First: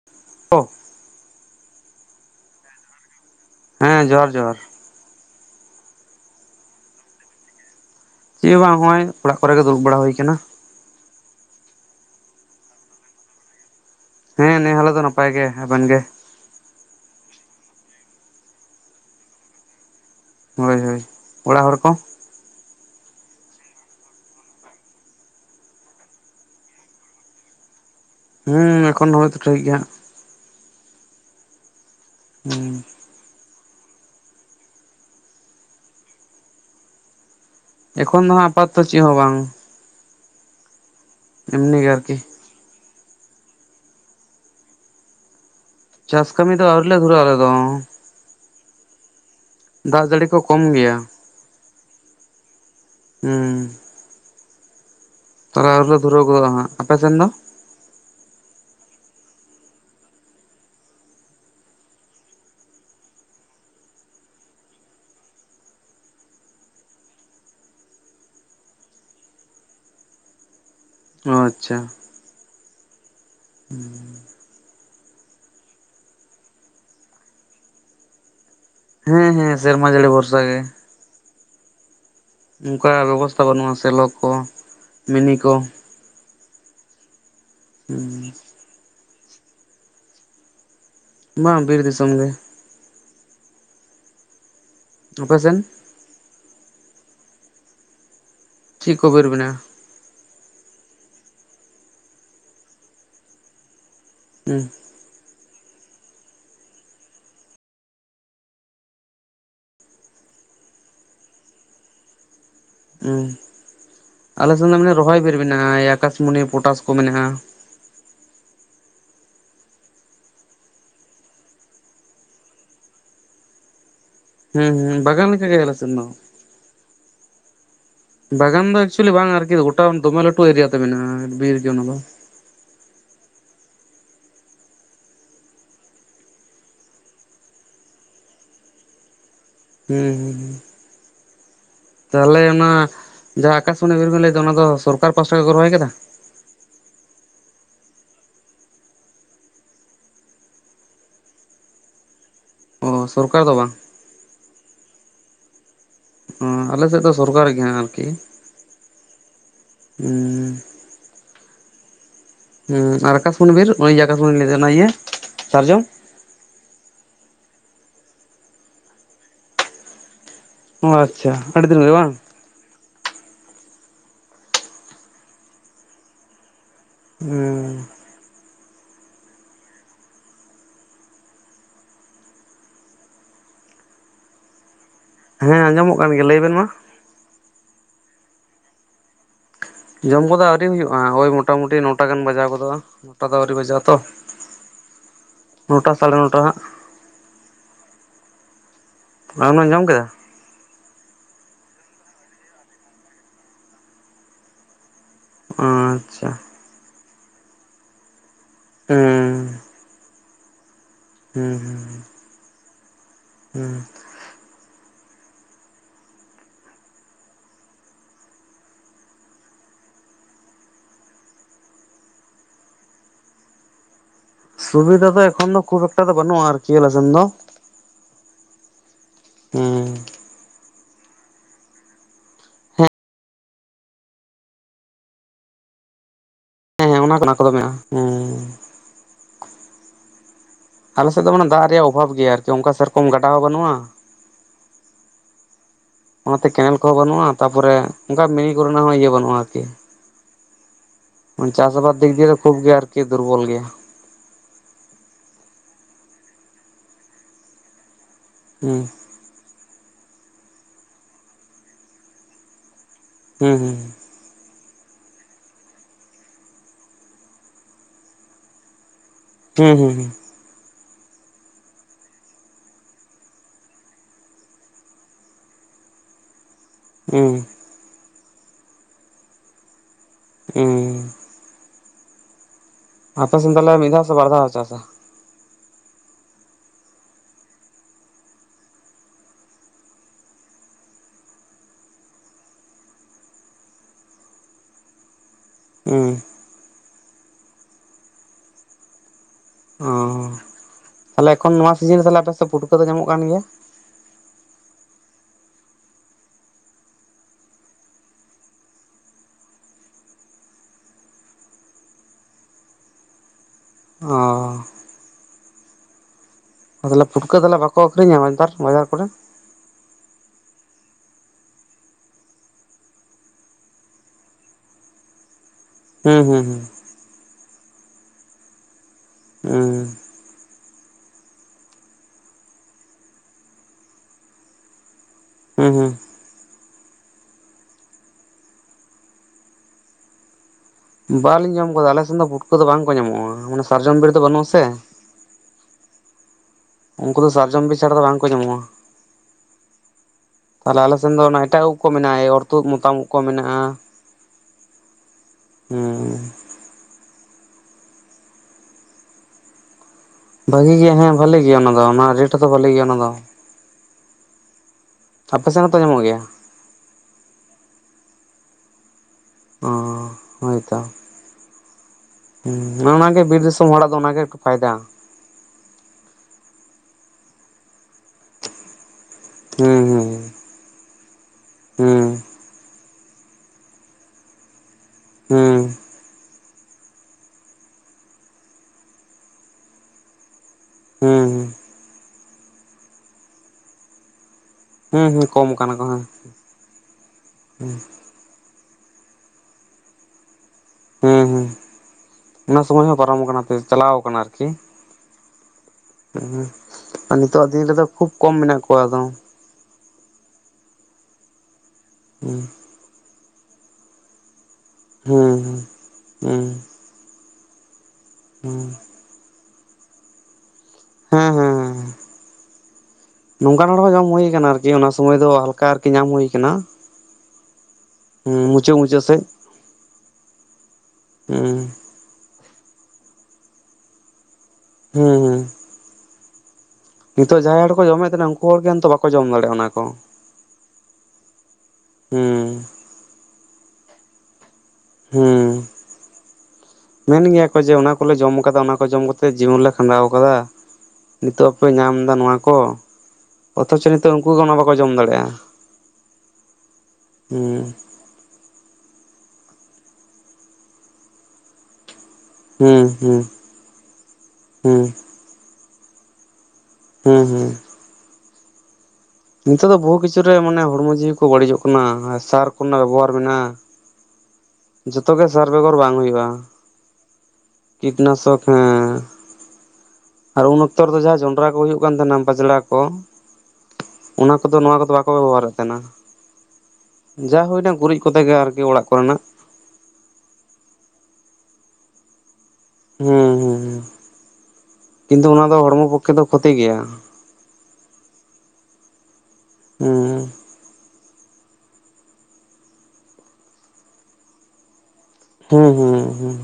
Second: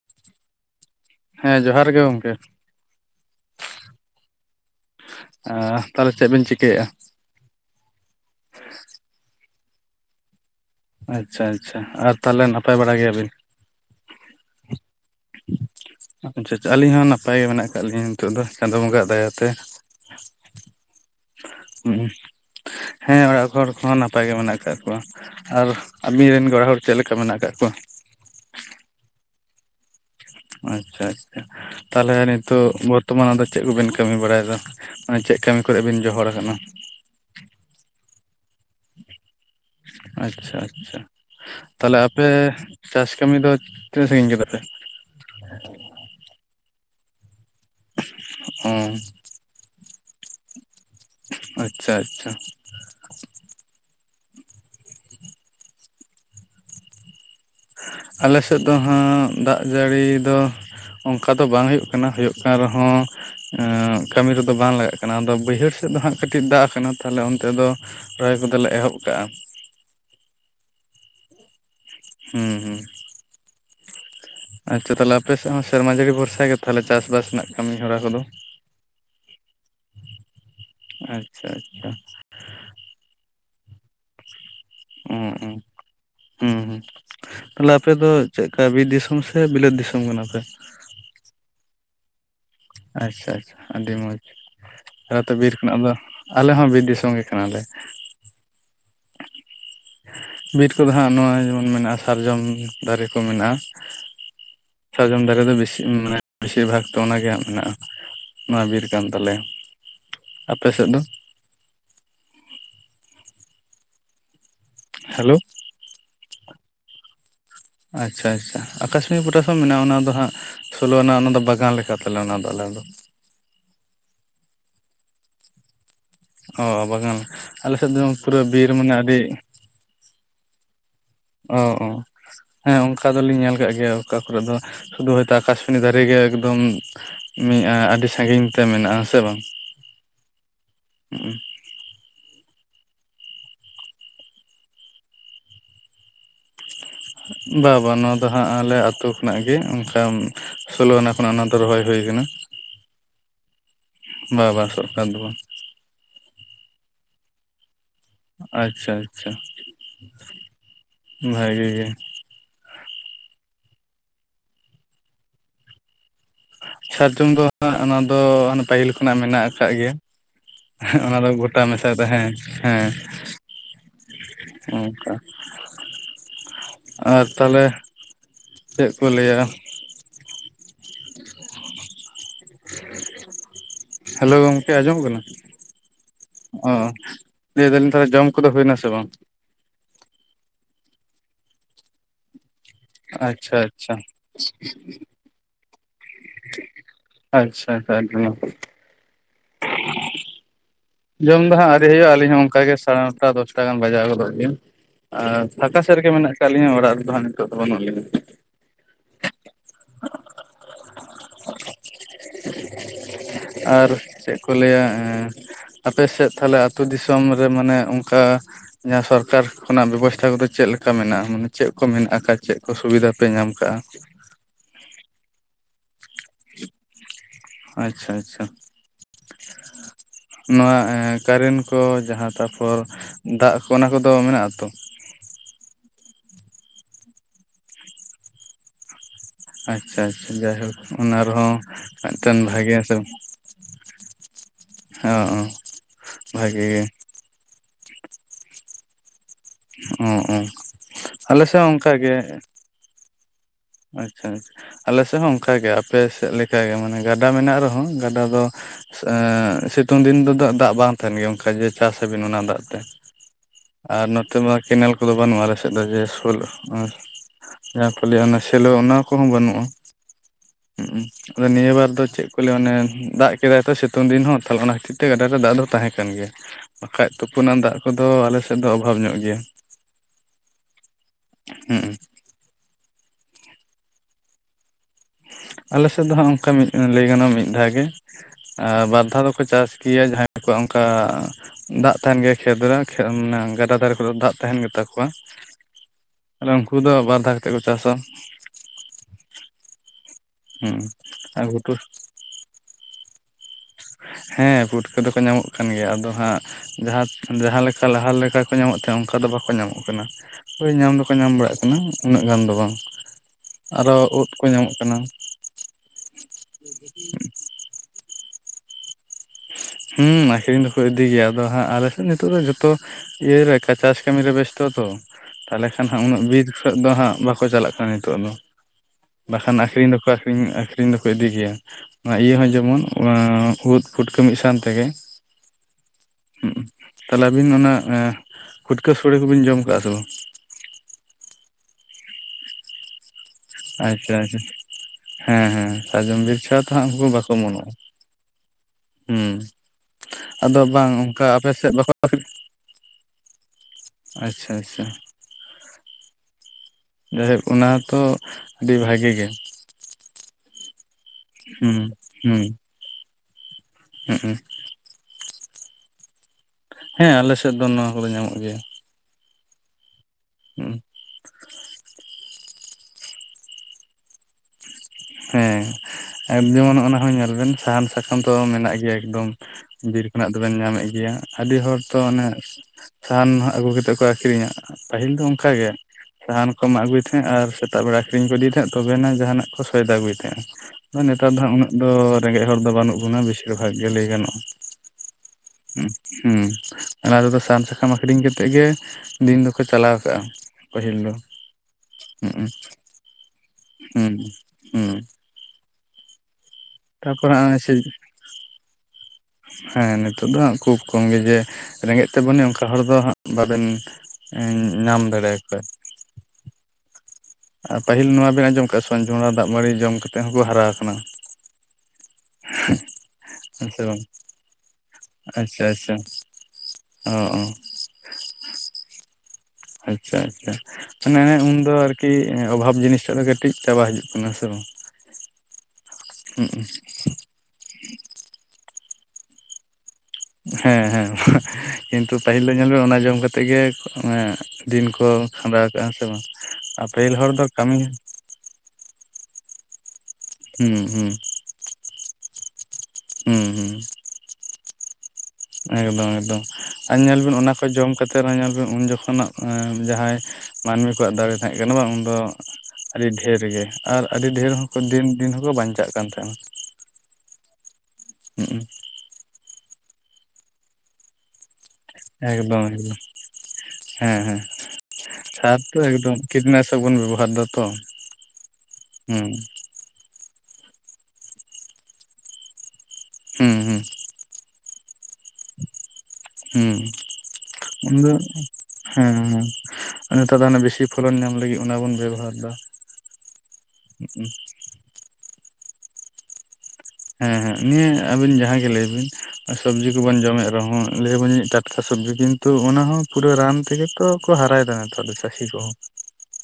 [unintelligible] ᱦᱮᱸ ᱡᱚᱦᱟᱨ ᱜᱮ ᱜᱚᱢᱠᱮ ᱾ ᱦᱮᱸ ᱡᱚᱦᱟᱨ ᱡᱚᱦᱟᱨ ᱾ ᱟᱸ ᱛᱟᱦᱚᱞᱮ ᱪᱮᱫ ᱵᱤᱱ ᱪᱤᱠᱟᱹᱭᱮᱫᱼᱟ? ᱪᱮᱜ ᱦᱚ ᱵᱟᱝ ᱦᱚᱼᱚᱜ ᱚᱲᱟᱜ ᱠᱚᱨᱮ ᱜᱮ ᱫᱩᱲᱩᱵ ᱵᱟᱲᱟ ᱦᱩᱭ ᱠᱟᱱᱟ᱾ ᱟᱪᱪᱷᱟ ᱟᱪᱪᱷᱟ, ᱟᱨ ᱛᱟᱦᱚᱞᱮ ᱱᱟᱯᱟᱭ ᱵᱟᱲᱟ ᱜᱮᱭᱟ ᱵᱤᱱ? ᱦᱮᱸ, ᱱᱮ ᱦᱚᱲ ᱫᱚ ᱱᱟᱯᱟᱭ ᱜᱮ᱾ ᱟᱵᱮᱱ ᱜᱮ? ᱟ ᱪᱷᱟᱪ, ᱟᱹᱞᱤᱧ ᱦᱚᱸ ᱱᱟᱯᱟᱭ ᱜᱮ ᱢᱮᱱᱟᱜ ᱠᱟᱜ ᱞᱤᱧᱟᱹ ᱱᱤᱛᱚᱜ ᱫᱚ ᱪᱟᱸᱫᱳ ᱵᱚᱸᱜᱟᱣᱟᱜ ᱫᱟᱭᱟ ᱛᱮ᱾ ᱦᱳᱭ ᱦᱳᱭ, ᱚᱲᱟᱜ ᱦᱚᱲ ᱠᱚ? ᱦᱮᱸ, ᱚᱲᱟᱜ ᱦᱚᱲ ᱠᱚᱦᱚᱸ ᱱᱟᱯᱟᱭ ᱜᱮ ᱢᱮᱱᱟᱜ ᱠᱟᱜ ᱠᱚᱣᱟ᱾ ᱟᱨ ᱟᱵᱤᱱ ᱨᱮᱱ ᱜᱮ ᱚᱲᱟᱜ ᱦᱚᱲ ᱪᱮᱜ ᱞᱮᱠᱟ ᱢᱮᱱᱟᱜ ᱠᱟᱜ ᱠᱚᱣᱟ? ᱦᱩᱸ, ᱮᱠᱷᱚᱱ ᱱᱚᱼᱚᱭ ᱛᱚ ᱴᱷᱤᱠ ᱜᱮ ᱦᱟᱸᱜ᱾ ᱟᱪᱪᱷᱟ, ᱟᱪᱪᱷᱟ, ᱛᱟᱦᱚᱞᱮ ᱱᱤᱛᱚᱜ ᱦᱟᱸᱜ ᱵᱳᱴ ᱛᱚᱢᱟᱱ ᱟᱫᱚ ᱪᱮᱜ ᱠᱚᱵᱮᱱ ᱠᱟᱹᱢᱤ ᱵᱟᱲᱟᱭ ᱫᱟ? ᱢᱟᱱᱮ ᱪᱮᱜ ᱠᱟᱹᱢᱤ ᱠᱚᱨᱮ ᱵᱤᱱ ᱡᱚᱦᱚᱲ ᱟᱠᱟᱱᱟ? ᱮᱠᱷᱚᱱ ᱫᱚ ᱦᱟᱸᱜ ᱟᱯᱟᱛᱚ ᱪᱮᱜ ᱦᱚᱸ ᱵᱟᱝ᱾ ᱟᱪᱪᱷᱟ ᱟᱪᱪᱷᱟ, ᱮᱢᱱᱤ ᱜᱮ ᱛᱟᱦᱞᱮ ᱟᱨᱠᱤ ᱟᱯᱮ ᱪᱟᱥ ᱠᱟᱹᱢᱤ ᱫᱚ ᱛᱤᱱᱟᱹᱜ ᱥᱟᱺᱜᱤᱧ ᱜᱟ ᱯᱮ? ᱪᱟᱥ ᱠᱟᱹᱢᱤ ᱫᱚ ᱟᱹᱣᱨᱤ ᱞᱮ ᱫᱷᱩᱨᱟᱹᱜᱼᱟ ᱟᱞᱮ ᱫᱚ᱾ ᱦᱩᱸ᱾ ᱫᱟᱜ ᱡᱟᱹᱲᱤ ᱠᱚ ᱠᱚᱢ ᱜᱮᱭᱟ᱾ ᱟᱪᱪᱷᱟ, ᱟᱪᱪᱷᱟ᱾ ᱦᱩᱸ᱾ ᱛᱟᱦᱞᱮ ᱟᱣᱨᱤ ᱞᱮ ᱫᱷᱩᱨᱟᱹᱣ ᱜᱚᱫᱚᱼᱟ ᱦᱟᱜ, ᱟᱯᱮ ᱥᱮᱱ ᱫᱚ? ᱟᱞᱮ ᱥᱮᱫ ᱫᱚ ᱦᱟᱸᱜ ᱫᱟᱜ ᱡᱟᱹᱲᱤ ᱫᱚ ᱚᱝᱠᱟ ᱫᱚ ᱵᱟᱝ ᱦᱩᱭᱩᱜ ᱠᱟᱱᱟ ᱦᱳᱭᱳᱜ ᱠᱟᱱ ᱨᱮᱦᱚᱸ ᱮᱸᱜ ᱠᱟᱹᱢᱤ ᱨᱮᱫᱚ ᱵᱟᱝ ᱞᱟᱜᱟᱜ ᱠᱟᱱᱟ, ᱟᱫᱚ ᱵᱟᱹᱭᱦᱟᱹᱲ ᱥᱮᱫ ᱫᱚ ᱦᱟᱸᱜ ᱠᱟᱹᱴᱤᱡ ᱫᱟᱜ ᱟᱠᱟᱱᱟ, ᱛᱟᱦᱞᱮ ᱚᱱᱛᱮ ᱫᱚ ᱨᱚᱦᱚᱭ ᱠᱚᱫᱚ ᱞᱮ ᱮᱦᱚᱵ ᱠᱟᱜᱼᱟ᱾ ᱚᱸ ᱟᱪᱪᱷᱟ᱾ ᱦᱩᱸ ᱦᱩᱸ᱾ ᱩᱸ᱾ ᱟᱪᱪᱷᱟ ᱛᱟᱦᱚᱞᱮ ᱟᱯᱮ ᱥᱮᱜ ᱦᱚᱸ ᱥᱮᱨᱢᱟ ᱡᱟᱹᱲᱤ ᱵᱷᱚᱨᱥᱟ ᱜᱮ ᱛᱟᱦᱚᱞᱮ ᱪᱟᱥᱼᱵᱟᱥ ᱨᱮᱱᱟᱜ ᱠᱟᱹᱢᱤ ᱦᱚᱨᱟ ᱠᱚᱫᱚ? ᱦᱮᱸ, ᱦᱮᱸ, ᱥᱮᱨᱢᱟ ᱡᱟᱹᱲᱤ ᱵᱚᱨᱥᱟ ᱜᱮ᱾ ᱟᱪᱪᱷᱟ ᱟᱪᱪᱷᱟ᱾ ᱩᱝᱠᱟ ᱵᱮᱵᱚᱥᱛᱟ ᱵᱟᱹᱱᱩᱼᱟ ᱥᱮᱞᱚ ᱠᱚ, ᱢᱤᱱᱤ ᱠᱚ᱾ ᱦᱩᱸ ᱦᱩᱸ, ᱦᱩᱸ, ᱛᱟᱦᱚᱞᱮ ᱟᱯᱮ ᱫᱚ ᱪᱮᱜᱠᱟ ᱵᱤᱨ ᱫᱤᱥᱚᱢ ᱥᱮ, ᱵᱤᱞᱟᱹᱛ ᱫᱤᱥᱚᱢ ᱠᱟᱱᱟ ᱯᱮ? ᱵᱟᱝ, ᱵᱤᱨ ᱫᱤᱥᱚᱢ ᱜᱮ᱾ ᱟᱪᱪᱷᱟ, ᱟᱪᱪᱷᱟ, ᱟᱹᱰᱤ ᱢᱚᱡᱽ ᱦᱟᱨᱟ ᱛᱚ ᱟᱯᱮ ᱵᱤᱨ ᱥᱮᱱ ᱠᱷᱚᱱᱟᱜ ᱫᱚ᱾ ᱟᱞᱮ ᱦᱚᱸ ᱵᱤᱨ ᱫᱤᱥᱚᱢ ᱜᱮ ᱠᱟᱱᱟ ᱞᱮ᱾ ᱪᱤᱜ ᱠᱚ ᱵᱤᱨ ᱢᱮᱱᱟᱜᱼᱟ? ᱵᱤᱨ ᱠᱚᱫᱚ ᱦᱟᱸᱜ ᱱᱚᱜᱼᱚᱭ ᱡᱮᱢᱚᱱ ᱢᱮᱱᱟᱜᱼᱟ ᱥᱟᱨᱡᱚᱢ ᱫᱟᱨᱮ ᱠᱚ ᱢᱮᱱᱟᱜᱼᱟ᱾ ᱩᱸ᱾ ᱥᱟᱨᱡᱚᱢ ᱫᱟᱨᱮ ᱫᱚ ᱵᱮᱥᱤ ᱢᱟᱱᱮ ᱵᱮᱥᱤᱨ ᱵᱷᱟᱠ ᱛᱚ ᱚᱱᱟᱜᱮ ᱦᱟᱸᱜ ᱢᱮᱱᱟᱜᱼᱟ᱾ ᱱᱚᱣᱟ ᱵᱤᱨ ᱠᱟᱱ ᱛᱟᱞᱮᱭᱟ, ᱟᱯᱮ ᱥᱮᱜ ᱫᱚ? ᱩᱸ ᱟᱞᱮ ᱥᱮᱱ ᱫᱚ ᱢᱟᱱᱮ ᱨᱚᱦᱚᱭ ᱵᱤᱨ ᱦᱮᱞᱳ ᱢᱮᱱᱟᱜᱼᱟ ᱟᱭᱟᱠᱟᱥᱢᱚᱱᱤ ᱯᱚᱴᱟᱥ ᱠᱚ ᱢᱮᱱᱟᱜᱼᱟ᱾ ᱟᱪᱪᱷᱟ, ᱟᱪᱪᱷᱟ, ᱟᱠᱟᱥᱢᱚᱱᱤ ᱯᱚᱴᱟᱥ ᱦᱚᱸ ᱢᱮᱱᱟᱜᱼᱟ ᱚᱱᱟ ᱫᱚ ᱦᱟᱸᱜ ᱥᱳᱞᱳ ᱟᱱᱟᱜ ᱚᱱᱟ ᱫᱚ ᱵᱟᱜᱟᱱ ᱞᱮᱠᱟ ᱛᱟᱞᱮ ᱚᱱᱟ ᱫᱚ ᱟᱞᱮ ᱫᱚ᱾ ᱦᱩᱸ, ᱦᱩᱸ, ᱵᱟᱜᱟᱱ ᱞᱮᱠᱟ ᱜᱮ ᱟᱞᱮ ᱥᱮᱱ ᱚᱸ᱾ ᱚ ᱵᱟᱜᱟᱱ, ᱟᱞᱮ ᱥᱮᱫ ᱫᱚ ᱯᱩᱨᱟᱹ ᱵᱤᱨ ᱢᱟᱱᱮ ᱟᱹᱰᱤ ᱴᱟᱣᱚᱱ ᱫᱚᱢᱮ ᱞᱟᱹᱴᱩ ᱮᱨᱤᱭᱟ ᱛᱮ ᱢᱮᱱᱟᱜᱼᱟ᱾ ᱵᱤᱨ ᱜᱮ ᱚᱱᱟ ᱚ-ᱚ᱾ ᱫᱚ ᱦᱮᱸ ᱚᱱᱠᱟ ᱫᱚᱞᱤᱧ ᱧᱮᱞ ᱠᱟᱜ ᱜᱮᱭᱟ ᱚᱠᱟ ᱠᱚᱨᱮᱜ ᱫᱚ ᱥᱩᱫᱷᱩ ᱦᱚᱭᱛᱳ ᱟᱠᱟᱥᱢᱚᱱᱤ ᱫᱟᱨᱮ ᱜᱮ ᱮᱠᱫᱚᱢ ᱢᱤᱜ-ᱟ ᱟᱹᱰᱤ ᱥᱟᱹᱜᱤᱧ ᱛᱮ ᱢᱮᱱᱟᱜ-ᱟ ᱥᱮ ᱵᱟᱝ᱾ ᱦᱩᱸ ᱦᱩᱸ ᱦᱩᱸ᱾ ᱛᱟᱦᱞᱮ ᱚᱱᱟ ᱡᱟᱦᱟᱸ ᱟᱠᱟᱥᱢᱚᱱᱤ ᱵᱤᱨ ᱵᱮᱱ ᱞᱟᱹᱭᱫᱟ ᱚᱱᱟ ᱫᱚ ᱥᱚᱨᱠᱟᱨ ᱯᱟᱥᱴᱟ ᱠᱷᱚᱡ ᱠᱚ ᱨᱚᱦᱚᱭ ᱠᱟᱫᱟ? ᱵᱟ ᱵᱟ ᱱᱚᱣᱟ ᱫᱚ ᱦᱟᱸᱜ ᱟᱞᱮ ᱟᱛᱳ ᱠᱷᱚᱱᱟᱜ ᱜᱮ ᱚᱱᱠᱟ ᱥᱳᱞᱳ ᱟᱱᱟ ᱠᱷᱚᱱᱟᱜ ᱚᱱᱟ ᱨᱚᱦᱚᱭ ᱦᱩᱭ ᱟᱠᱟᱱᱟ᱾ ᱚᱸ ᱥᱚᱨᱠᱟᱨ ᱫᱚ ᱵᱟᱝ? ᱵᱟ ᱵᱟ ᱥᱚᱨᱠᱟᱨ ᱫᱚ ᱵᱟ᱾ ᱦᱚᱸ ᱟᱞᱮ ᱥᱮᱜ ᱫᱚ ᱥᱚᱨᱠᱟᱨ ᱜᱮ ᱦᱟᱸᱜ ᱟᱨᱠᱤ᱾ ᱟᱪᱪᱷᱟ ᱟᱪᱪᱷᱟ ᱦᱩᱸ ᱵᱷᱟᱜᱤ ᱜᱮ᱾ ᱦᱩᱸ ᱟᱨ ᱟᱠᱟᱥᱢᱚᱱ ᱵᱤᱨ ᱚᱱᱮ ᱡᱮ ᱟᱠᱟᱥᱢᱚᱱᱤ ᱚᱱᱟ ᱤᱭᱟᱹ ᱥᱟᱨᱡᱚᱢ᱾ ᱥᱟᱨᱡᱚᱢ ᱫᱚ ᱦᱟᱸᱜ ᱚᱱᱟ ᱫᱚ ᱦᱟᱱᱮ ᱯᱟᱹᱦᱤᱞ ᱠᱷᱚᱱᱟᱜ ᱢᱮᱱᱟᱜ ᱟᱠᱟᱜ ᱜᱮᱭᱟ᱾ ᱚ ᱚᱱᱟ ᱫᱚ ᱟᱪᱪᱷᱟ ᱜᱚᱴᱟ ᱟᱹᱰᱤ ᱫᱤᱱ ᱜᱮ ᱢᱮᱥᱟᱭ ᱛᱟ ᱵᱟᱝ ᱦᱮᱸ ᱦᱮᱸ᱾ ᱚᱝᱠᱟ ᱟᱨ ᱦᱩᱸ ᱛᱟᱦᱞᱮ ᱪᱮᱜ ᱠᱚ ᱞᱟᱹᱭᱟ ᱦᱮᱞᱳ ᱜᱚᱝᱠᱮ ᱟᱸᱡᱚᱢ ᱠᱟᱱᱟ? ᱦᱮᱸ ᱟᱸᱡᱚᱢᱚᱜ ᱠᱟᱱ ᱜᱮᱭᱟ ᱞᱟᱹᱭ ᱵᱮᱱ ᱢᱟ᱾ ᱚᱸ ᱞᱟᱹᱭ ᱫᱟᱞᱤᱧ ᱛᱟᱦᱞᱮ ᱡᱚᱢ ᱠᱚᱫᱚ ᱦᱩᱭᱮᱱᱟ ᱥᱮ ᱵᱟᱝ? ᱡᱚᱢ ᱠᱚᱫᱚ ᱟᱹᱣᱨᱤ ᱦᱩᱭᱩᱜ-ᱟ ᱳᱭ ᱢᱚᱴᱟ ᱢᱩᱴᱤ ᱱᱚᱴᱟ ᱜᱟᱱ ᱵᱟᱡᱟᱣ ᱜᱚᱫᱚᱜ-ᱟ᱾ ᱱᱚᱴᱟ ᱫᱚ ᱟᱹᱣᱨᱤ ᱟᱪᱪᱷᱟ ᱵᱟᱡᱟᱜ-ᱟ ᱟᱪᱪᱷᱟ ᱛᱚ ᱱᱚᱴᱟ ᱥᱟᱲᱮ ᱱᱚᱴᱟ ᱦᱟᱸᱜ᱾ ᱟᱪᱪᱷᱟ ᱟᱪᱪᱷᱟ [unintelligible] ᱟᱢᱮᱢ ᱡᱚᱢ ᱠᱮᱫᱟ? ᱡᱚᱢ ᱫᱚ ᱦᱟᱸᱜ ᱟᱹᱣᱨᱤ ᱦᱩᱭᱩᱜ-ᱟ ᱟᱹᱞᱤᱧ ᱦᱚᱸ ᱚᱱᱠᱟ ᱜᱮ ᱥᱟᱲᱮ ᱱᱚᱴᱟ ᱫᱚᱥᱴᱟ ᱜᱟᱱ ᱵᱟᱡᱟᱣ ᱜᱚᱫᱚᱜ ᱜᱮᱭᱟ᱾ ᱟᱨ ᱯᱷᱟᱸᱠᱟ ᱥᱮᱜ ᱨᱮᱜᱮ ᱟᱪᱪᱷᱟ ᱢᱮᱱᱟᱜ ᱠᱟᱜ ᱞᱤᱧᱟᱹ ᱚᱲᱟᱜ ᱨᱮᱫᱚ ᱦᱟᱸᱜ ᱱᱤᱛᱚᱜ ᱫᱚ ᱵᱟᱹᱱᱩᱜ ᱞᱤᱧᱟ᱾ ᱦᱩᱸ᱾ [inaudible] ᱦᱩᱸ᱾ ᱦᱩᱸ ᱟᱨ ᱪᱮᱜ ᱠᱚ ᱞᱟᱹᱭᱟ ᱟᱯᱮ ᱥᱮᱫ ᱛᱟᱦᱞᱮ ᱟᱹᱛᱩ ᱫᱤᱥᱚᱢ ᱨᱮ ᱢᱟᱱᱮ ᱚᱱᱠᱟ ᱡᱟᱦᱟᱸ ᱥᱚᱨᱠᱟᱨ ᱠᱷᱚᱱᱟᱜ ᱵᱮᱵᱚᱥᱛᱷᱟ ᱠᱚᱫᱚ ᱪᱮᱜ ᱞᱮᱠᱟ ᱢᱮᱱᱟᱜ-ᱟ ᱢᱟᱱᱮ ᱪᱮᱜ ᱠᱚ ᱢᱮᱱᱟᱜ ᱟᱠᱟ ᱪᱮᱜ ᱠᱚ ᱥᱩᱵᱤᱫᱷᱟ ᱯᱮ ᱧᱟᱢ ᱠᱟᱜᱟ? ᱟᱠᱟᱟᱜᱼᱟ ᱥᱩᱵᱤᱫᱟ ᱫᱚ ᱮᱠᱷᱚᱱ ᱫᱚ ᱠᱷᱩᱵ ᱮᱠ ᱴᱟ ᱫᱚ ᱵᱟᱹᱱᱩᱜ-ᱟ ᱟᱨᱠᱤ ᱟᱞᱮ ᱥᱮᱱ ᱫᱚ ᱟᱪᱪᱷᱟ ᱟᱪᱪᱷᱟ ᱦᱩᱸ᱾ ᱱᱚᱣᱟ ᱠᱟᱨᱮᱱ ᱠᱚ ᱡᱟᱦᱟᱸ ᱛᱟᱯᱚᱨ ᱫᱟᱜ ᱠᱚ ᱚᱱᱟ ᱠᱚᱫᱚ ᱢᱮᱱᱟᱜ-ᱟ ᱛᱚ? ᱦᱮᱸ ᱦᱮᱸ ᱚᱱᱟ ᱠᱚ ᱚᱱᱟ ᱠᱚᱫᱚ ᱢᱮᱱᱟᱜ-ᱟ ᱦᱩᱸ᱾ ᱟᱪᱪᱷᱟ ᱟᱪᱪᱷᱟ ᱡᱟᱭᱦᱳᱠ ᱟᱞᱮ ᱚᱱᱟ ᱥᱮᱫ ᱫᱚ ᱢᱟᱱᱮ ᱨᱮᱦᱚᱸ ᱫᱟᱜ ᱨᱮᱭᱟᱜ ᱚᱵᱷᱟᱵᱽ ᱜᱮᱭᱟ ᱢᱤᱜᱴᱮᱱ ᱟᱨᱠᱤ ᱚᱱᱠᱟ ᱵᱷᱟᱜᱮᱭᱟ ᱥᱮ ᱥᱮᱨᱚᱠᱚᱢ ᱜᱟᱰᱟ ᱦᱚᱸ ᱵᱟᱹᱱᱩᱜᱼᱟ ᱦᱚᱸ ᱚᱱᱟᱛᱮ ᱵᱷᱟᱜᱮ ᱠᱮᱱᱮᱞ ᱜᱮ᱾ ᱠᱚᱦᱚᱸ ᱵᱟᱹᱱᱩᱜᱼᱟ ᱛᱟᱯᱚᱨᱮ ᱚᱱᱠᱟ ᱢᱤᱱᱤ ᱠᱚᱨᱮᱱᱟᱜ ᱦᱚᱸ ᱤᱭᱟᱹ ᱵᱩᱜᱟ ᱚ ᱚ᱾ ᱟᱞᱮ ᱢᱟᱱ ᱥᱮᱫ ᱪᱟᱥ ᱦᱚᱸ ᱚᱱᱠᱟ ᱟᱵᱟᱫ ᱫᱤᱠ ᱜᱮ ᱫᱤᱭᱮ ᱫᱚ ᱠᱷᱩᱵ ᱜᱮ ᱟᱨᱠᱤ ᱫᱩᱨᱵᱚᱞ ᱜᱮᱭᱟ᱾ ᱟᱪᱪᱷᱟ ᱟᱪᱪᱷᱟ ᱟᱞᱮ ᱥᱮᱜ ᱦᱚᱸ ᱚᱱᱠᱟᱜᱮ ᱟᱯᱮ ᱥᱮᱜ ᱞᱮᱠᱟ ᱜᱮ ᱢᱟᱱᱮ ᱜᱟᱰᱟ ᱢᱮᱱᱟᱜ ᱨᱮᱦᱚᱸ ᱜᱟᱰᱟ ᱫᱚ ᱦᱩᱸ᱾ ᱥᱤᱛᱩᱝ ᱫᱤᱱ ᱫᱚ ᱫᱟᱜ ᱫᱟᱜ ᱵᱟᱝ ᱛᱟᱦᱮᱱ ᱜᱮᱭᱟ ᱚᱱᱠᱟ ᱡᱮ ᱪᱟᱥᱟᱵᱤᱱ ᱚᱱᱟ ᱫᱟᱜ ᱛᱮ᱾ ᱦᱩᱸ ᱟᱨ ᱱᱚᱛᱮ ᱢᱟ ᱠᱮᱱᱮᱞ ᱠᱚᱫᱚ ᱵᱟᱹᱱᱩᱜ-ᱟ ᱟᱞᱮᱥᱮᱜ ᱫᱚ ᱡᱮ ᱥᱳᱞ ᱡᱟᱦᱟᱸ ᱯᱮ ᱞᱟᱭᱟ ᱚᱱᱟ ᱥᱮᱞᱚ ᱚᱱᱟ ᱠᱚᱦᱚᱸ ᱵᱟᱹᱱᱩᱜ-ᱟ ᱦᱩᱜ ᱦᱩᱸ ᱦᱩᱸ ᱦᱩᱸ ᱦᱩᱸ ᱩᱸ ᱟᱫᱚ ᱱᱤᱭᱟᱹ ᱵᱟᱨ ᱫᱚ ᱪᱮᱜ ᱠᱚ ᱞᱟᱹᱭᱟ ᱚᱱᱮ ᱫᱟᱜ ᱠᱮᱫᱟᱭ ᱛᱚ ᱥᱤᱛᱩᱝ ᱫᱤᱱ ᱦᱚᱸ ᱛᱷᱟᱞᱮ ᱚᱱᱟ ᱠᱷᱟᱹᱛᱤᱨ ᱛᱮ ᱜᱟᱰᱟᱨᱮ ᱫᱟᱜ ᱫᱚ ᱛᱟᱦᱮᱸ ᱠᱟᱱ ᱜᱮᱭᱟ᱾ ᱵᱟᱠᱷᱟᱡ ᱦᱩᱸ ᱛᱩᱯᱩᱱᱟᱜ ᱫᱟᱜ ᱠᱚᱫᱚ ᱟᱞᱮ ᱥᱮᱫ ᱫᱚ ᱚᱵᱷᱟᱵᱽ ᱧᱚᱜ ᱜᱮᱭᱟ᱾ ᱩᱸ ᱦᱩᱸᱜ ᱩᱸ ᱟᱯᱮ ᱥᱮᱱ ᱛᱟᱞᱮ ᱢᱤᱫ ᱫᱷᱟᱣ ᱥᱮ ᱵᱟᱨ ᱫᱷᱟᱣ ᱠᱚ ᱪᱟᱥᱟ? ᱟᱞᱮ ᱥᱮᱫ ᱫᱚ ᱦᱟᱸᱜ ᱚᱝᱠᱟ ᱞᱟᱹᱭ ᱜᱟᱱᱚᱜ-ᱟ ᱢᱤᱫ ᱫᱷᱟᱣ ᱜᱮ᱾ ᱟᱨ ᱵᱟᱨ ᱫᱷᱟᱣ ᱫᱚᱠᱚ ᱪᱟᱥ ᱜᱮᱭᱟ ᱡᱟᱦᱟᱸᱭ ᱠᱚᱣᱟᱜ ᱚᱝᱠᱟ ᱫᱟᱜ ᱛᱟᱦᱮᱱ ᱜᱮᱭᱟ ᱠᱷᱮᱛᱨᱮ ᱢᱟᱱᱮ ᱜᱟᱰᱟ ᱫᱷᱟᱨᱮ ᱠᱚᱨᱮ ᱫᱟᱜ ᱛᱟᱦᱮᱱ ᱜᱮᱛᱟ ᱠᱚᱣᱟ ᱩᱸ ᱟᱨ ᱩᱝᱠᱩ ᱫᱚ ᱵᱟᱨ ᱫᱷᱟᱣ ᱠᱟᱛᱮ ᱠᱚ ᱪᱟᱥᱟ᱾ ᱚ ᱦᱩᱸ ᱛᱟᱦᱞᱮ ᱟᱨ ᱮᱠᱷᱚᱱ ᱜᱷᱩᱴᱩ ᱱᱚᱣᱟ ᱥᱤᱡᱤᱱ ᱨᱮ ᱛᱟᱞᱮ ᱟᱯᱮ ᱥᱮᱜ ᱯᱩᱴᱠᱟᱹ ᱫᱚ ᱧᱟᱢᱚᱜ ᱠᱟᱱ ᱜᱮᱭᱟ? ᱦᱮᱸ ᱯᱩᱴᱠᱟᱹ ᱫᱚᱠᱚ ᱧᱟᱢᱚᱜ ᱠᱟᱱ ᱜᱮᱭᱟ ᱟᱫᱚ ᱦᱟᱸᱜ ᱡᱟᱦᱟᱸ ᱡᱟᱦᱟᱸ ᱞᱮᱠᱟ ᱞᱟᱦᱟ ᱞᱮᱠᱟ ᱠᱚ ᱧᱟᱢᱚᱜ ᱛᱟᱦᱮᱸᱜ ᱚᱝᱠᱟ ᱫᱚ ᱵᱟᱠᱚ ᱧᱟᱢᱚᱜ ᱠᱟᱱᱟ ᱳᱭ ᱧᱟᱢ ᱫᱚᱠᱚ ᱧᱟᱢ ᱵᱟᱲᱟᱜ ᱠᱟᱱᱟ ᱩᱱᱟᱹᱜ ᱜᱟᱱ ᱫᱚ ᱵᱟᱝ᱾ ᱟᱨᱚ ᱩᱫ ᱠᱚ ᱚ ᱧᱟᱢᱚᱜ ᱠᱟᱱᱟ᱾ ᱚ ᱛᱟᱦᱞᱮ ᱯᱷᱩᱴᱠᱟᱹ ᱛᱟᱞᱮ ᱵᱟᱠᱚ ᱟᱹᱷᱨᱤᱧᱟ ᱦᱚᱧ ᱛᱟᱨ ᱵᱟᱡᱟᱨ ᱠᱚᱨᱮ? ᱦᱩᱸ ᱟᱠᱷᱨᱤᱧ ᱫᱚᱠᱚ ᱤᱫᱤ ᱜᱮᱭᱟ ᱟᱫᱚ ᱦᱟᱸᱜ ᱟᱞᱮ ᱥᱮᱫ ᱱᱤᱛᱳᱜ ᱫᱚ ᱡᱷᱚᱛᱚ ᱤᱭᱟᱹ ᱨᱮ ᱠᱟ ᱪᱟᱥ ᱠᱟᱹᱢᱤ ᱨᱮ ᱵᱮᱥᱛ ᱛᱚ ᱛᱟᱞᱦᱮ ᱠᱷᱟᱱ ᱦᱟᱸᱜ ᱦᱩᱸ ᱩᱱᱟᱹᱜ ᱵᱤᱨ ᱦᱩᱸ ᱥᱮᱡ ᱫᱚ ᱦᱟᱸᱜ ᱵᱟᱠᱚ ᱪᱟᱞᱟᱜ ᱠᱟᱱᱟ ᱱᱤᱛᱳᱜ ᱫᱚ ᱵᱟᱠᱷᱟᱱ ᱦᱩᱸ ᱦᱩᱸ ᱟᱹᱠᱷᱨᱤᱧ ᱫᱚᱠᱚ ᱟᱠᱷ ᱨᱤᱝ ᱟᱠᱷᱨᱤᱝ ᱫᱚᱠᱚ ᱤᱫᱤ ᱜᱮᱭᱟ ᱚᱱᱟ ᱤᱭᱟᱹ ᱦᱚᱸ ᱡᱮᱢᱚᱱ ᱚᱱᱟ ᱩᱫᱽ ᱯᱩᱴᱠᱟᱹ ᱢᱤᱫ ᱥᱟᱶ ᱛᱮᱜᱮ᱾ ᱦᱩᱸ ᱦᱩᱸ ᱦᱩᱜ ᱩᱸ ᱛᱟᱦᱞᱮ ᱟᱹᱵᱤᱱ ᱚᱱᱟ ᱠᱷᱩᱴᱠᱟᱹ ᱥᱚᱲᱮ ᱠᱚᱵᱤᱱ ᱡᱚᱢ ᱠᱟᱜ-ᱟ ᱥᱮ ᱵᱟᱝ? ᱵᱟᱞᱤᱧ ᱡᱚᱢ ᱠᱟᱫᱟ ᱟᱞᱮᱥᱮᱱ ᱫᱚ ᱯᱩᱴᱠᱟᱹ ᱫᱚ ᱵᱟᱝᱠᱚ ᱧᱟᱢᱚᱜ-ᱟ᱾ ᱟᱪᱪᱷᱟ ᱟᱪᱪᱷᱟ ᱦᱮᱸ ᱦᱮᱸ ᱥᱟᱨᱡᱚᱢ ᱵᱤᱨ ᱪᱷᱟᱛ ᱛᱚ ᱦᱟᱸᱜ ᱩᱝᱠᱩ ᱠᱩ ᱩᱱᱠᱩ ᱵᱟᱠᱚ ᱫᱚ ᱥᱟᱨᱡᱚᱢ ᱚᱢᱚᱱᱚᱜ-ᱟ, ᱵᱤᱨ ᱪᱷᱟᱲᱟ ᱫᱚ ᱵᱟᱝᱠᱚ ᱧᱟᱢᱚᱜᱼᱟ ᱦᱩᱸ ᱟᱫᱚ ᱵᱟᱝ ᱚᱝᱠᱟ ᱟᱯᱮ ᱥᱮᱫ ᱵᱟᱠᱚ ᱟᱠ ᱨᱤ ᱛᱳᱜ ᱢᱚᱛᱟᱢ ᱩᱜ ᱠᱚ ᱢᱮᱱᱟᱜ-ᱟ, ᱟᱪᱪᱷᱟ ᱟᱪᱪᱷᱟ ᱦᱩᱸ ᱡᱟᱭᱦᱳᱠ ᱚᱱᱟ ᱦᱚᱸᱛᱚ ᱟᱹᱰᱮ ᱵᱷᱟᱜᱮ ᱜᱮ᱾ ᱵᱷᱟᱹᱜᱤ ᱜᱮᱭᱟ ᱦᱮᱸ ᱵᱷᱟᱮᱞᱮ ᱜᱮᱭᱟ ᱚᱱᱟ ᱫᱚ ᱦᱩᱸ ᱚᱱᱟ ᱨᱮᱴ ᱦᱚᱸᱛᱚ ᱵᱷᱟᱞᱤ ᱜᱮᱭᱟ ᱚᱱᱟ ᱫᱚ᱾ ᱦᱩᱸᱜ ᱩᱸ ᱟᱯᱮ ᱥᱮᱱ ᱦᱚᱸᱛᱚ ᱧᱟᱢᱚᱜ ᱜᱮᱭᱟ? ᱦᱮᱸ ᱟᱞᱮ ᱥᱮᱫ ᱫᱚ ᱱᱚᱣᱟ ᱠᱚᱫᱚ ᱧᱟᱢᱚᱜ ᱜᱮᱭᱟ᱾ ᱚᱸᱻ ᱦᱩᱸᱜ ᱩᱸ ᱦᱩᱸ ᱱᱚᱜ ᱱᱟ ᱜᱮ ᱵᱤᱨ ᱫᱤᱥᱚᱢ ᱦᱚᱲᱟᱜ ᱫᱚ ᱚᱱᱟ ᱜᱮ ᱮᱴᱩ ᱯᱷᱟᱭᱫᱟ᱾ ᱦᱮᱸ ᱟᱨ ᱡᱮᱢᱚᱱ ᱱᱚᱜ ᱱᱟ ᱦᱚᱸ ᱧᱮᱞ ᱵᱮᱱ ᱥᱟᱦᱟᱱ ᱥᱟᱠᱟᱢ ᱛᱚ ᱢᱮᱱᱟᱜ ᱜᱮᱭᱟ ᱮᱠᱫᱚᱢ, ᱵᱤᱨ ᱦᱩᱸ ᱠᱷᱚᱱᱟᱜ ᱛᱚ ᱵᱮᱱ ᱧᱟᱢᱮᱜ ᱜᱮᱭᱟ ᱟᱹᱰᱤ ᱦᱩᱸ ᱦᱚᱲ ᱛᱚ ᱦᱩᱸ ᱚᱱᱮ ᱥᱟᱦᱟᱱ ᱱᱟᱦᱟᱜ ᱟᱹᱜᱩ ᱠᱟᱛᱮᱜ ᱠᱚ ᱟᱠᱷᱨᱤᱧᱟ, ᱯᱟᱹᱦᱤᱞ ᱫᱚ ᱚᱝᱠᱟ ᱦᱩᱸ ᱜᱮ ᱥᱟᱦᱟᱱ ᱠᱚ ᱢᱟᱜ ᱟᱹᱜᱩᱭ ᱛᱟᱦᱮᱸᱫ ᱟᱨ ᱥᱮᱛᱟᱜ ᱵᱮᱲᱟ ᱟᱠᱷᱨᱤᱧ ᱠᱚ ᱤᱫᱤᱭ ᱛᱟᱦᱮᱸᱜ ᱛᱚᱵᱮ ᱮᱱᱟ ᱡᱟᱦᱟᱱᱟᱜ ᱠᱚ ᱥᱚᱭᱫᱟ ᱟᱹᱜᱩᱭᱮᱫ ᱛᱟᱦᱮᱸᱜ-ᱟ, ᱫᱚ ᱱᱮᱛᱟᱨ ᱫᱚ ᱦᱟᱜ ᱦᱮᱸ ᱩᱱᱟᱹᱜ ᱫᱚ ᱨᱮᱸᱜᱮᱡ ᱦᱚᱲ ᱫᱚ ᱵᱟᱹᱱᱩᱜ ᱵᱚᱱᱟ ᱵᱮᱥᱤᱨ ᱵᱷᱟᱜᱽ ᱜᱮ ᱞᱟᱹᱭ ᱜᱟᱱᱚᱜ-ᱟ᱾ ᱦᱮᱸ ᱦᱮᱸ ᱠᱚᱢ ᱠᱟᱱᱟ ᱦᱩ ᱠᱚ ᱦᱮᱸ ᱦᱩᱸ ᱚᱱᱟ ᱨᱮᱫᱚ ᱥᱟᱦᱟᱱ ᱥᱟᱠᱟᱢ ᱟᱠᱷᱨᱤᱧ ᱠᱟᱛᱮᱜ ᱜᱮ ᱫᱤᱱ ᱫᱚᱠᱚ ᱪᱟᱞᱟᱣ ᱠᱟᱜ-ᱟ ᱯᱟᱹᱦᱤᱞ ᱫᱚ ᱦᱮᱸ ᱦᱮᱸ ᱦᱩᱜ ᱩᱸ᱾ ᱚᱱᱟ ᱥᱚᱢᱚᱭ ᱦᱚᱸ ᱯᱟᱨᱚᱢ ᱟᱠᱟᱱᱟ ᱯᱮ ᱪᱟᱞᱟᱣ ᱠᱟᱱᱟ ᱟᱨᱠᱤ ᱦᱩᱸ ᱾ ᱦᱮᱸ ᱟᱨ ᱛᱟᱯᱚᱨᱮ ᱱᱤᱛᱚᱜ ᱦᱚᱸᱜᱼᱚᱭ ᱫᱤᱱ ᱥᱮ ᱨᱮᱫᱚ ᱠᱷᱩᱵ ᱠᱚᱢ ᱢᱮᱱᱟᱜ ᱠᱚᱣᱟ ᱟᱫᱚ ᱾ ᱦᱮᱸ ᱱᱤᱛᱚᱜ ᱫᱚ ᱠᱷᱩᱵ ᱠᱚᱢ ᱜᱮ ᱡᱮ ᱨᱮᱸᱜᱮᱡ ᱛᱮ ᱦᱮᱸ ᱵᱚᱱᱮ ᱚᱱᱠᱟ ᱦᱚᱲ ᱫᱚ ᱦᱟᱸᱜ ᱵᱟᱵᱮᱱ ᱧᱟᱢ ᱫᱟᱲᱮᱭᱟᱠᱚᱣᱟ ᱾ ᱦᱩᱸ ᱾ ᱟᱨ ᱯᱟᱹᱦᱤᱞ ᱱᱚᱣᱟ ᱵᱮᱱ ᱟᱸᱡᱚᱢ ᱟᱠᱟᱜ ᱥᱮ ᱡᱚᱱᱳᱲᱟ ᱫᱟᱜ ᱢᱟᱹᱲᱤ ᱡᱚᱢ ᱠᱟᱛᱮ ᱦᱚᱸᱠᱚ ᱦᱟᱨᱟ ᱟᱠᱟᱱᱟ ᱾ ᱦᱮᱸ ᱱᱚᱝᱠᱟᱱ ᱦᱚᱲ ᱦᱚᱸ ᱡᱚᱢ ᱦᱩᱭ ᱟᱠᱟᱱᱟ ᱟᱨᱠᱤ ᱚᱱᱟ ᱥᱩᱢᱟᱹᱭ ᱫᱚ ᱦᱟᱞᱠᱟ ᱟᱨᱠᱤ ᱧᱟᱢ ᱦᱩᱭ ᱟᱠᱟᱱᱟ ᱾ ᱚᱦᱚᱸ ᱾ ᱦᱮᱸ ᱢᱩᱪᱟᱹᱫ ᱢᱩᱪᱟᱹᱫ ᱥᱮᱫ ᱾ ᱟᱪᱪᱷᱟ ᱟᱪᱪᱷᱟ ᱢᱟᱱᱮ ᱦᱮᱸ ᱩᱱᱫᱚ ᱟᱨᱠᱤ ᱚᱵᱷᱟᱵ ᱡᱤᱱᱤᱥ ᱴᱟᱜ ᱫᱚ ᱠᱟᱹᱴᱤᱡ ᱪᱟᱵᱟ ᱦᱤᱡᱩᱜ ᱠᱟᱱᱟ ᱦᱮᱸ ᱥᱮ ᱵᱟᱝ ᱾ ᱦᱩᱸ ᱦᱩᱸ ᱾ ᱦᱩᱸᱜᱼᱩ ᱾ ᱱᱤᱛᱚᱜ ᱡᱟᱦᱟᱸᱭ ᱦᱚᱲ ᱠᱚ ᱡᱚᱢᱮᱫ ᱛᱟᱦᱮᱱᱟ ᱩᱱᱠᱩ ᱦᱚᱲᱜᱮ ᱱᱤᱛᱚᱜ ᱵᱟᱠᱚ ᱡᱚᱢ ᱫᱟᱲᱮᱭᱟᱜᱼᱟ ᱚᱱᱟ ᱠᱚ ᱾ ᱦᱮᱸ ᱦᱮᱸ ᱠᱤᱱᱛᱩ ᱯᱟᱹᱦᱤᱞ ᱫᱚ ᱦᱮᱸ ᱧᱮᱞ ᱵᱮᱱ ᱚᱱᱟ ᱡᱚᱢ ᱠᱟᱛᱮᱫ ᱜᱮ ᱾ ᱫᱤᱱ ᱠᱚ ᱦᱮᱸ ᱠᱷᱟᱸᱰᱟᱣ ᱟᱠᱟᱜᱼᱟ ᱦᱮᱸ ᱥᱮ ᱵᱟᱝ ᱟᱨ ᱯᱟᱹᱦᱤᱞ ᱦᱚᱲ ᱫᱚ ᱠᱟᱹᱢᱤ ᱞᱮ ᱡᱚᱢ ᱟᱠᱟᱫᱟ ᱚᱱᱟ ᱠᱚ ᱡᱚᱢ ᱠᱟᱛᱮ ᱡᱤᱭᱚᱱ ᱞᱮ ᱠᱷᱟᱸᱰᱟᱣ ᱟᱠᱟᱫᱟ ᱦᱩᱸ ᱦᱩᱸ ᱱᱤᱛᱚᱜ ᱠᱚ ᱧᱟᱢ ᱮᱫᱟ ᱱᱚᱣᱟ ᱠᱚ ᱦᱩᱸ ᱦᱩᱸ ᱚᱛᱚᱪᱷᱚ ᱱᱤᱛᱚᱜ ᱩᱱᱠᱩ ᱜᱮ ᱚᱱᱟ ᱵᱟᱠᱚ ᱡᱚᱢ ᱫᱟᱲᱮᱭᱟᱜᱼᱟ ᱾ ᱮᱠᱫᱚᱢ ᱮᱠᱫᱚᱢ ᱟᱨ ᱧᱮᱞ ᱵᱤᱱ ᱚᱱᱟ ᱠᱚ ᱡᱚᱢ ᱠᱟᱛᱮ ᱨᱮᱦᱚᱸ ᱧᱮᱞ ᱵᱤᱱ ᱩᱱ ᱡᱚᱠᱷᱚᱱᱟᱜ ᱡᱟᱦᱟᱸᱭ ᱢᱟᱹᱱᱢᱤ ᱠᱚᱣᱟᱜ ᱫᱟᱲᱮ ᱛᱟᱦᱮᱸ ᱠᱟᱱᱟ ᱵᱟᱝ ᱩᱱᱫᱚ ᱦᱩᱸ ᱟᱹᱰᱤ ᱦᱩᱸ ᱰᱷᱮᱨ ᱜᱮ ᱟᱨ ᱟᱹᱰᱤ ᱰᱷᱮᱨ ᱦᱚᱸᱠᱚ ᱦᱩᱸ ᱫᱤᱱ ᱫᱤᱱ ᱦᱚᱸᱠᱚ ᱵᱟᱧᱪᱟᱜ ᱠᱟᱱ ᱛᱟᱦᱮᱸᱼᱟ ᱾ ᱦᱩᱸ ᱦᱩᱸ ᱾ ᱦᱩᱜᱼᱩᱸ ᱾ ᱱᱤᱛᱚᱜ ᱫᱚ ᱵᱚᱦᱩ ᱠᱤᱪᱷᱩᱨᱮ ᱢᱟᱱᱮ ᱦᱚᱲᱢᱚ ᱡᱤᱣᱤ ᱠᱚ ᱵᱟᱹᱲᱤᱡᱚᱜ ᱠᱟᱱᱟ ᱥᱟᱨ ᱮᱠᱫᱚᱢ ᱠᱚᱨᱮᱱᱟᱜ ᱮᱠᱫᱚᱢ ᱵᱮᱵᱚᱦᱟᱨ ᱢᱮᱱᱟᱜᱼᱟ ᱦᱮᱸ ᱦᱮᱸ ᱾ ᱡᱚᱛᱚ ᱜᱮ ᱥᱟᱨ ᱵᱮᱜᱚᱨ ᱵᱟᱝ ᱦᱩᱭᱩᱜᱼᱟ ᱾ ᱱᱤᱛᱚᱜ ᱵᱚᱱ ᱵᱮᱵᱚᱦᱟᱨ ᱫᱚ ᱾ ᱠᱤᱴᱱᱟᱥᱚᱠ ᱦᱮᱸ ᱾ ᱟᱨ ᱩᱱ ᱚᱠᱛᱚ ᱨᱮᱫᱚ ᱡᱟᱦᱟᱸ ᱡᱚᱱᱰᱨᱟ ᱠᱚ ᱦᱩᱭᱩᱜ ᱠᱟᱱ ᱛᱟᱦᱮᱱᱟ ᱵᱟᱡᱽᱲᱟ ᱠᱚ ᱦᱩᱸ ᱦᱩᱸ ᱾ ᱚᱱᱟ ᱠᱚᱫᱚ ᱱᱚᱣᱟ ᱠᱚᱫᱚ ᱵᱟᱠᱚ ᱵᱮᱵᱚᱦᱟᱨᱮᱫ ᱛᱟᱦᱮᱱᱟ ᱦᱩᱸ ᱾ ᱡᱟ ᱦᱩᱭᱱᱟ ᱜᱩᱨᱤᱡ ᱩᱱᱫᱚ ᱠᱚᱛᱮ ᱜᱮ ᱟᱨᱠᱤ ᱚᱲᱟᱜ ᱦᱮᱸ ᱠᱚᱨᱮᱱᱟᱜ ᱾ ᱦᱮᱸ ᱱᱮᱛᱟᱨ ᱫᱚᱮ ᱵᱮᱥᱤ ᱯᱷᱚᱞᱚᱱ ᱧᱟᱢ ᱞᱟᱹᱜᱤᱫ ᱚᱱᱟ ᱵᱚᱱ ᱵᱮᱵᱚᱦᱟᱨ ᱮᱫᱟ ᱾ ᱦᱩᱸ ᱦᱩᱸ ᱦᱩᱸ ᱠᱤᱱᱛᱩ ᱚᱱᱟ ᱫᱚ ᱦᱚᱲᱢᱚ ᱯᱚᱠᱷᱮ ᱫᱚ ᱠᱷᱚᱛᱤ ᱜᱮᱭᱟ ᱾ ᱦᱮᱸ ᱦᱮᱸ ᱱᱤᱭᱟᱹ ᱟᱹᱵᱤᱱ ᱡᱟᱦᱟᱸ ᱜᱮ ᱞᱟᱹᱭ ᱵᱤᱱ ᱥᱚᱵᱽᱡᱤ ᱠᱚᱵᱚᱱ ᱦᱩᱸ ᱡᱚᱢᱮᱫ ᱟᱨᱦᱚᱸ ᱞᱟᱹᱭᱵᱟᱹᱧ ᱴᱟᱴᱠᱟ ᱥᱚᱵᱽᱡᱤ ᱠᱤᱱᱛᱩ ᱚᱱᱟ ᱦᱚᱸ ᱯᱩᱨᱟᱹ ᱨᱟᱱ ᱛᱮᱜᱮᱛᱚ ᱠᱚ ᱦᱟᱨᱟᱭᱮᱫᱟ ᱱᱤᱛᱚᱜ ᱫᱚ ᱾ ᱪᱟᱹᱥᱤ ᱦᱩᱸ ᱠᱚᱦᱚᱸ ᱦᱩᱸ ᱦᱩᱸ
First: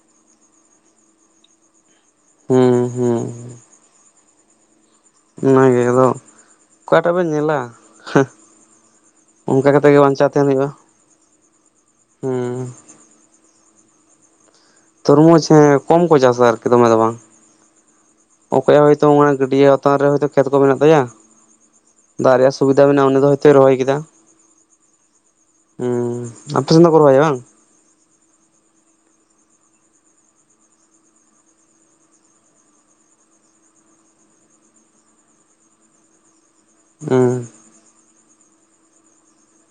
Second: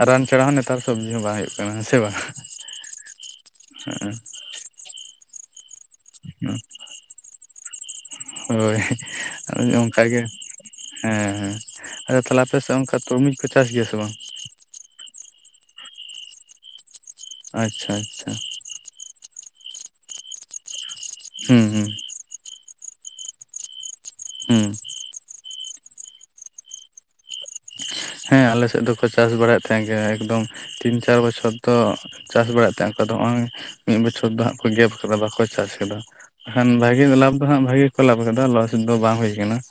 ᱟᱨ ᱨᱟᱱ ᱪᱷᱟᱲᱟ ᱦᱚᱸ ᱱᱮᱛᱟᱨ ᱥᱚᱵᱽᱡᱤ ᱦᱚᱸ ᱵᱟᱝ ᱦᱩᱭᱩᱜ ᱠᱟᱱᱟ ᱦᱮᱸᱥᱮ ᱵᱟᱝ ᱦᱩᱸ ᱦᱩᱸ ᱦᱩᱸ ᱦᱚᱜᱼᱚ ᱾ ᱚᱱᱟ ᱜᱮᱦᱫᱚ ᱾ ᱚᱠᱟᱴᱟᱜ ᱵᱮᱱ ᱧᱮᱞᱟ, ᱚᱱᱠᱟ ᱦᱳᱭ ᱠᱟᱛᱮ ᱜᱮ ᱚᱱᱠᱟᱜᱮ ᱵᱟᱧᱪᱟᱣ ᱛᱟᱦᱮᱱ ᱦᱩᱭᱩᱜᱼᱟ ᱾ ᱦᱮᱸ ᱦᱮᱸ ᱟᱫᱚ ᱛᱟᱦᱞᱮ ᱛᱩᱨᱢᱤᱡ ᱯᱮ ᱪᱟᱥ ᱜᱮᱭᱟ ᱥᱮ ᱵᱟᱝ ᱾ ᱛᱚᱨᱢᱩᱡᱽ ᱦᱮ ᱠᱚᱢ ᱠᱚ ᱪᱟᱥᱟ ᱟᱨᱠᱤ ᱫᱚᱢᱮ ᱫᱚ ᱵᱟᱝ ᱾ ᱟᱪᱪᱷᱟ ᱟᱪᱪᱷᱟ ᱾ ᱚᱠᱚᱭᱟᱜ ᱦᱚᱭᱛᱚ ᱚᱱᱮ ᱜᱟᱹᱰᱭᱟᱹ ᱦᱟᱛᱟᱨ ᱨᱮ ᱦᱚᱭ ᱛᱚ ᱠᱷᱮᱛ ᱠᱚ ᱢᱮᱱᱟᱜ ᱛᱟᱭᱟ ᱾ ᱦᱩᱸ ᱦᱩᱸ ᱾ ᱫᱟᱜ ᱨᱮᱭᱟᱜ ᱥᱩᱵᱤᱫᱟ ᱢᱮᱱᱟᱜᱼᱟ ᱩᱱᱤ ᱫᱚ ᱦᱚᱭᱛᱚᱭ ᱨᱚᱦᱚᱭ ᱠᱮᱫᱟ ᱾ ᱦᱩᱸ ᱦᱚᱸᱻ ᱟᱯᱮ ᱥᱮᱱ ᱫᱚᱠᱚ ᱨᱚᱦᱚᱭᱟ ᱵᱟᱝ‌‌‍‌? ᱦᱮᱸ ᱟᱞᱮ ᱥᱮᱫ ᱫᱚᱠᱚ ᱪᱟᱥ ᱵᱟᱲᱟᱭᱮᱫ ᱛᱟᱦᱮᱸ ᱜᱮ ᱮᱠᱫᱚᱢ ᱛᱤᱱ ᱪᱟᱨ ᱵᱚᱪᱷᱚᱨ ᱫᱚ ᱪᱟᱥ ᱵᱟᱲᱟᱭ ᱛᱟᱦᱮᱸ ᱠᱚ ᱟᱫᱚ ᱦᱚᱸ-ᱚᱭ ᱢᱤᱫ ᱵᱚᱪᱷᱚᱨ ᱫᱚ ᱦᱟᱸᱜ ᱠᱚ ᱜᱮᱯ ᱠᱟᱫᱟ ᱵᱟᱠᱚ ᱪᱟᱥ ᱟᱠᱟᱫᱟ ᱾ ᱠᱷᱟᱱ ᱵᱷᱟᱜᱮ ᱦᱮᱸ ᱞᱟᱵᱷ ᱫᱚ ᱦᱟᱸᱜ ᱵᱷᱟᱜᱮ ᱜᱮ ᱠᱚ ᱞᱟᱵᱷ ᱟᱠᱟᱫᱟ ᱞᱚᱥ ᱫᱚ ᱵᱟᱝ ᱦᱳᱭ ᱟᱠᱟᱱᱟ ᱾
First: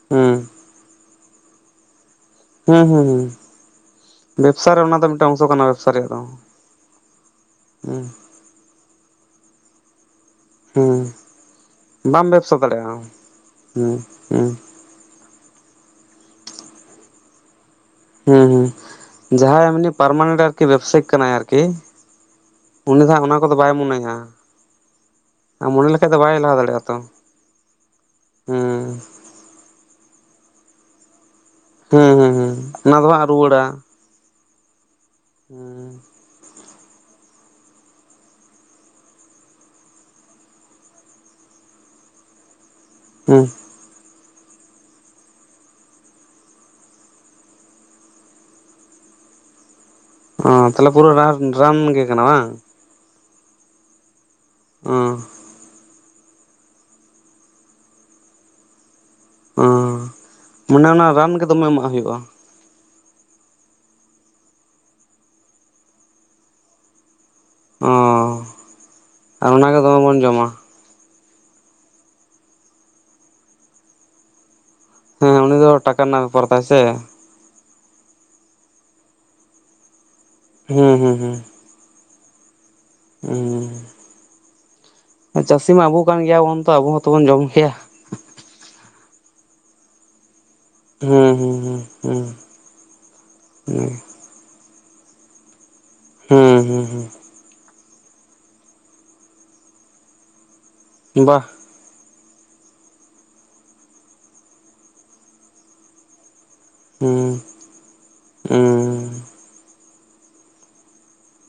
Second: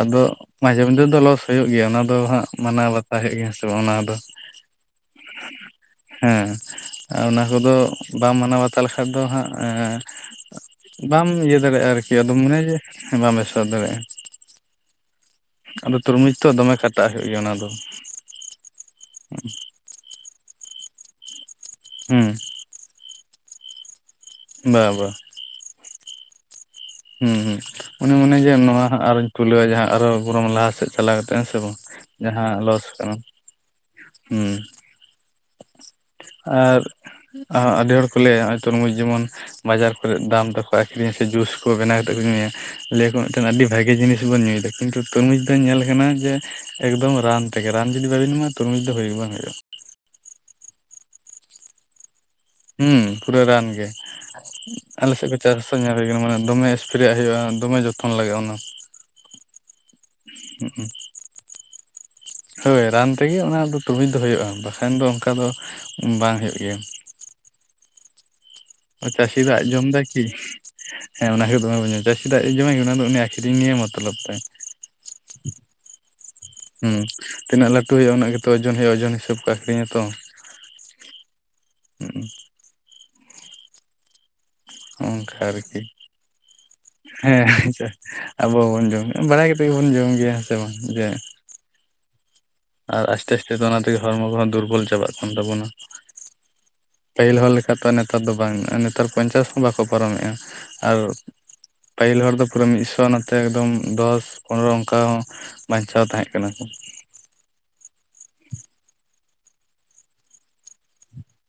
ᱟᱫᱚ ᱦᱮᱸ ᱢᱟᱡᱷᱮ ᱢᱚᱫᱷᱮ ᱫᱚ ᱞᱚᱥ ᱦᱩᱭᱩᱜ ᱜᱮᱭᱟ, ᱚᱱᱟ ᱫᱚ ᱦᱟᱸᱜ ᱦᱮᱸ ᱢᱟᱱᱟᱣ ᱦᱮᱸ ᱵᱟᱛᱟᱣ ᱦᱩᱭᱩᱜ ᱜᱮᱭᱟ ᱦᱮᱸ ᱥᱮ ᱵᱟᱝ ᱚᱱᱟ ᱫᱚ ᱾ ᱵᱮᱵᱽᱥᱟ ᱨᱮ ᱚᱱᱟ ᱫᱚ ᱢᱮᱫᱴᱟᱝ ᱚᱝᱥᱚ ᱠᱟᱱᱟ ᱵᱮᱵᱽᱥᱟ ᱨᱮᱭᱟᱜ ᱫᱚ ᱟᱨ ᱚᱱᱟ ᱠᱚᱫᱚ ᱩᱸ ᱵᱟᱢ ᱢᱟᱱᱟᱣ ᱵᱟᱛᱟᱣ ᱞᱮᱠᱷᱟᱡ ᱫᱚ ᱦᱟᱸᱜ ᱮᱸ [inaudible] ᱦᱮᱸ ᱵᱟᱢ ᱤᱭᱟᱹ ᱫᱟᱲᱮᱭᱟᱜ-ᱟ ᱟᱨᱠᱤ ᱵᱟᱢ ᱟᱫᱚᱢ ᱵᱮᱵᱽᱥᱟ ᱢᱮᱱᱟᱭᱟ ᱡᱮ ᱫᱟᱲᱮᱭᱟᱜᱼᱟ ᱵᱟᱢ ᱵᱮᱵᱽᱥᱟ ᱫᱟᱲᱮᱭᱟᱜ-ᱟ ᱾ [unintelligible] ᱟᱫᱚ ᱛᱩᱨᱢᱩᱡᱽ ᱛᱚ ᱫᱚᱢᱮ ᱠᱷᱟᱴᱟᱜ ᱦᱩᱭᱩᱜ ᱜᱮᱭᱟ ᱚᱱᱟ ᱫᱚ ᱾ ᱦᱮᱸ ᱦᱮᱸ ᱡᱟᱦᱟᱸᱭ ᱮᱢᱱᱤ ᱯᱟᱨᱢᱟᱱᱮᱱᱴ ᱟᱨᱠᱤ ᱵᱮᱵᱽᱥᱟᱭᱤᱠ ᱠᱟᱱᱟᱭ ᱟᱨᱠᱤ ᱾ ᱦᱩᱸ ᱾ ᱩᱱᱤ ᱫᱚ ᱦᱟᱸᱜ ᱚᱱᱟ ᱠᱚᱫᱚ ᱵᱟᱭ ᱢᱚᱱᱮᱭᱟ ᱾ ᱵᱟ ᱵᱟ ᱾ [unintelligible] ᱢᱚᱱᱮ ᱞᱮᱠᱟᱡ ᱫᱚ ᱵᱟᱭ ᱞᱟᱦᱟ ᱫᱟᱲᱮᱭᱟᱜ-ᱟ ᱾ ᱦᱩᱸ ᱦᱩᱸ ᱩᱱᱤ ᱢᱚᱱᱮᱭᱟ ᱡᱮ ᱱᱚᱣᱟ ᱦᱟᱸᱜ ᱟᱨᱚᱧ ᱠᱷᱩᱞᱟᱹᱣ ᱡᱟᱦᱟᱸ ᱟᱨᱚ ᱵᱚᱨᱚᱢ ᱞᱟᱦᱟ ᱥᱮᱫ ᱪᱟᱞᱟᱣ ᱠᱟᱛᱮ ᱦᱮᱸ ᱥᱮ ᱵᱟᱝ ᱾ ᱦᱩᱸ ᱦᱩᱸ ᱦᱩᱸ ᱚᱱᱟ ᱫᱚ ᱦᱟᱸᱜ ᱨᱩᱣᱟᱹᱲᱟ ᱾ ᱦᱩᱸ ᱦᱮᱸᱻ ᱾ ᱟᱨ ᱟᱨ ᱟᱹᱰᱤ ᱦᱚᱲ ᱠᱚ ᱞᱟᱹᱭᱟ ᱱᱚ-ᱚᱭ ᱛᱩᱨᱢᱩᱡᱽ ᱡᱮᱢᱚᱱ ᱵᱟᱡᱟᱨ ᱠᱚᱨᱮ ᱫᱟᱢ ᱛᱮᱠᱚ ᱟᱠᱷᱨᱤᱧᱟ ᱥᱮ ᱡᱩᱥ ᱦᱳᱭ ᱵᱮᱱᱟᱣ ᱠᱟᱛᱮ ᱠᱚ ᱧᱩᱭᱟ ᱞᱟᱹᱭᱟ ᱠᱚ ᱢᱤᱫᱴᱮᱱ ᱟᱹᱰᱤ ᱵᱷᱟᱜᱮ ᱵᱷᱜᱮ ᱡᱤᱱᱤᱥ ᱵᱚᱱ ᱧᱩᱭᱮᱫᱟ ᱠᱤᱱᱛᱩ ᱛᱩᱨᱢᱩᱡᱽ ᱫᱚ ᱧᱮᱞ ᱠᱟᱱᱟ ᱡᱮ ᱮᱠᱫᱚᱢ ᱨᱟᱱ ᱛᱮᱜᱮ ᱨᱟᱱ ᱡᱩᱫᱤ ᱵᱟᱵᱤᱱ ᱮᱢᱟ ᱛᱩᱨᱢᱩᱡᱽ ᱫᱚ ᱦᱩᱭᱩᱜ ᱜᱮ ᱵᱟᱝ ᱦᱩᱭᱩᱜ-ᱟ ᱾ ᱚ ᱛᱟᱦᱚᱞᱮ ᱯᱩᱨᱟᱹ ᱨᱟᱱ ᱨᱟᱱ ᱜᱮ ᱠᱟᱱᱟ ᱵᱟᱝ ᱾ ᱦᱩᱸ ᱯᱩᱨᱟᱹ ᱨᱟᱱ ᱜᱮ ᱟᱞᱮ ᱥᱮᱫ [inaudible] ᱚ ᱪᱟᱥ ᱠᱟᱛᱮ ᱧᱮᱞ ᱦᱩᱭ ᱠᱟᱱᱟ ᱢᱟᱱᱮ ᱫᱚᱢᱮ ᱮᱥᱯᱨᱮᱭᱟᱜ ᱦᱩᱭᱩᱜᱼᱟ ᱫᱚᱢᱮ ᱡᱚᱛᱚᱱ ᱞᱟᱜᱟᱜᱼᱟ ᱚᱱᱟ ᱾ [inaudible] ᱢᱟᱱᱮ ᱚᱱᱟ ᱨᱟᱱ ᱜᱮ ᱫᱚᱢᱮ ᱮᱢᱟᱜ ᱦᱩᱭᱩᱜ-ᱟ ᱾ ᱦᱳᱭ ᱨᱟᱱ ᱛᱮᱜᱮ ᱚᱱᱟ ᱫᱚ ᱛᱩᱨᱢᱩᱡᱽ ᱫᱚ ᱦᱳᱭᱜ-ᱟ ᱵᱟᱠᱷᱟᱱ ᱫᱚ ᱚᱱᱠᱟ ᱫᱚ ᱵᱟᱝ ᱦᱳᱭᱳᱜ ᱜᱮᱭᱟ ᱾ ᱚᱻᱻ ᱚ ᱪᱟᱥᱤ ᱫᱚ ᱟᱡ ᱡᱚᱢᱫᱟᱭ ᱠᱤ? ᱦᱮᱸ ᱚᱱᱟ ᱜᱮ ᱫᱚᱢᱮ ᱵᱚᱱ ᱧᱟᱢᱟ ᱪᱟᱹᱥᱤ ᱫᱟᱜ ᱡᱚᱢᱟᱭ ᱜᱮ ᱚᱱᱟ ᱫᱚ ᱩᱱᱤ ᱟᱹᱠᱷᱨᱤᱧ ᱱᱤᱭᱮ ᱢᱚᱛᱞᱚᱵᱽ ᱛᱟᱭ ᱦᱮᱸ ᱩᱱᱤ ᱫᱚ ᱴᱟᱠᱟ ᱾ ᱨᱮᱱᱟᱜ ᱵᱮᱯᱟᱨ ᱛᱟᱭ ᱥᱮ [unintelligible] ᱦᱩᱸ ᱛᱤᱱᱟᱹᱜ ᱞᱟᱹᱴ ᱦᱩᱭᱩᱜ-ᱟ ᱩᱱᱟᱹᱜ ᱜᱮᱛᱚ ᱳᱡᱚᱱ ᱦᱩᱭᱩᱜ ᱳᱡᱚᱱ ᱦᱤᱥᱟᱹᱵᱽ ᱠᱚ ᱟᱠᱷᱨᱤᱧ ᱟᱛᱚ ᱾ ᱦᱮᱸ ᱦᱩᱸ ᱦᱩᱸ ᱾ [unintelligible] ᱚᱱᱠᱟ [unintelligible] ᱪᱟᱥᱤ ᱟᱨᱠᱤ ᱢᱟ ᱟᱵᱚ ᱠᱟᱱ ᱜᱮᱭᱟᱵᱚᱱ ᱛᱚ ᱟᱵᱚ ᱦᱚᱸᱛᱚ ᱵᱚᱱ ᱡᱚᱢ ᱦᱮᱸ ᱠᱮᱭᱟ ᱾ ᱟᱪᱪᱷᱟ ᱟᱵᱚ ᱵᱚᱱ ᱡᱚᱢ [inaudible] ᱵᱟᱲᱟᱭ ᱠᱟᱛᱮᱫ ᱜᱮᱵᱚᱱ ᱡᱚᱢ ᱜᱮᱭᱟ ᱦᱮᱸᱥᱮ ᱵᱟᱝ ᱾ ᱦᱩᱸ ᱦᱩᱸ ᱦᱩᱸ ᱦᱩᱸ ᱟᱨ ᱟᱥᱛᱮ ᱟᱥᱛᱮᱫᱚ ᱚᱱᱟ ᱦᱩᱸ ᱛᱮᱜᱮ ᱦᱚᱲᱢᱚ ᱠᱚᱦᱚᱸ ᱫᱩᱨᱵᱚᱞ ᱪᱟᱵᱟᱜ ᱠᱟᱱ ᱛᱟᱵᱚᱱᱟ ᱾ [unintelligible] ᱯᱟᱹᱦᱤᱞ ᱦᱚᱲ ᱞᱮᱠᱟ ᱛᱚ [inaudible] ᱱᱮᱛᱟᱨ ᱫᱚ ᱵᱟᱝ ᱱᱮᱛᱟᱨ ᱯᱚᱧᱪᱟᱥ ᱦᱚᱸ ᱵᱟᱠᱚ ᱯᱟᱨᱚᱢᱮᱜ-ᱟ, ᱟᱨ ᱦᱩᱸ ᱵᱟ ᱯᱟᱹᱦᱤᱞ ᱦᱚᱲ ᱫᱚ ᱯᱩᱨᱟᱹ ᱢᱤᱫ ᱥᱚ ᱱᱚᱛᱮ ᱮᱠᱫᱚᱢ ᱫᱚᱥ ᱯᱚᱱᱨᱚ ᱚᱱᱠᱟ ᱦᱚᱸ ᱵᱟᱧᱪᱟᱣ ᱛᱟᱦᱮᱸ ᱠᱟᱱᱟ ᱠᱚ ᱾ ᱦᱩᱸ ᱺ ᱩᱸ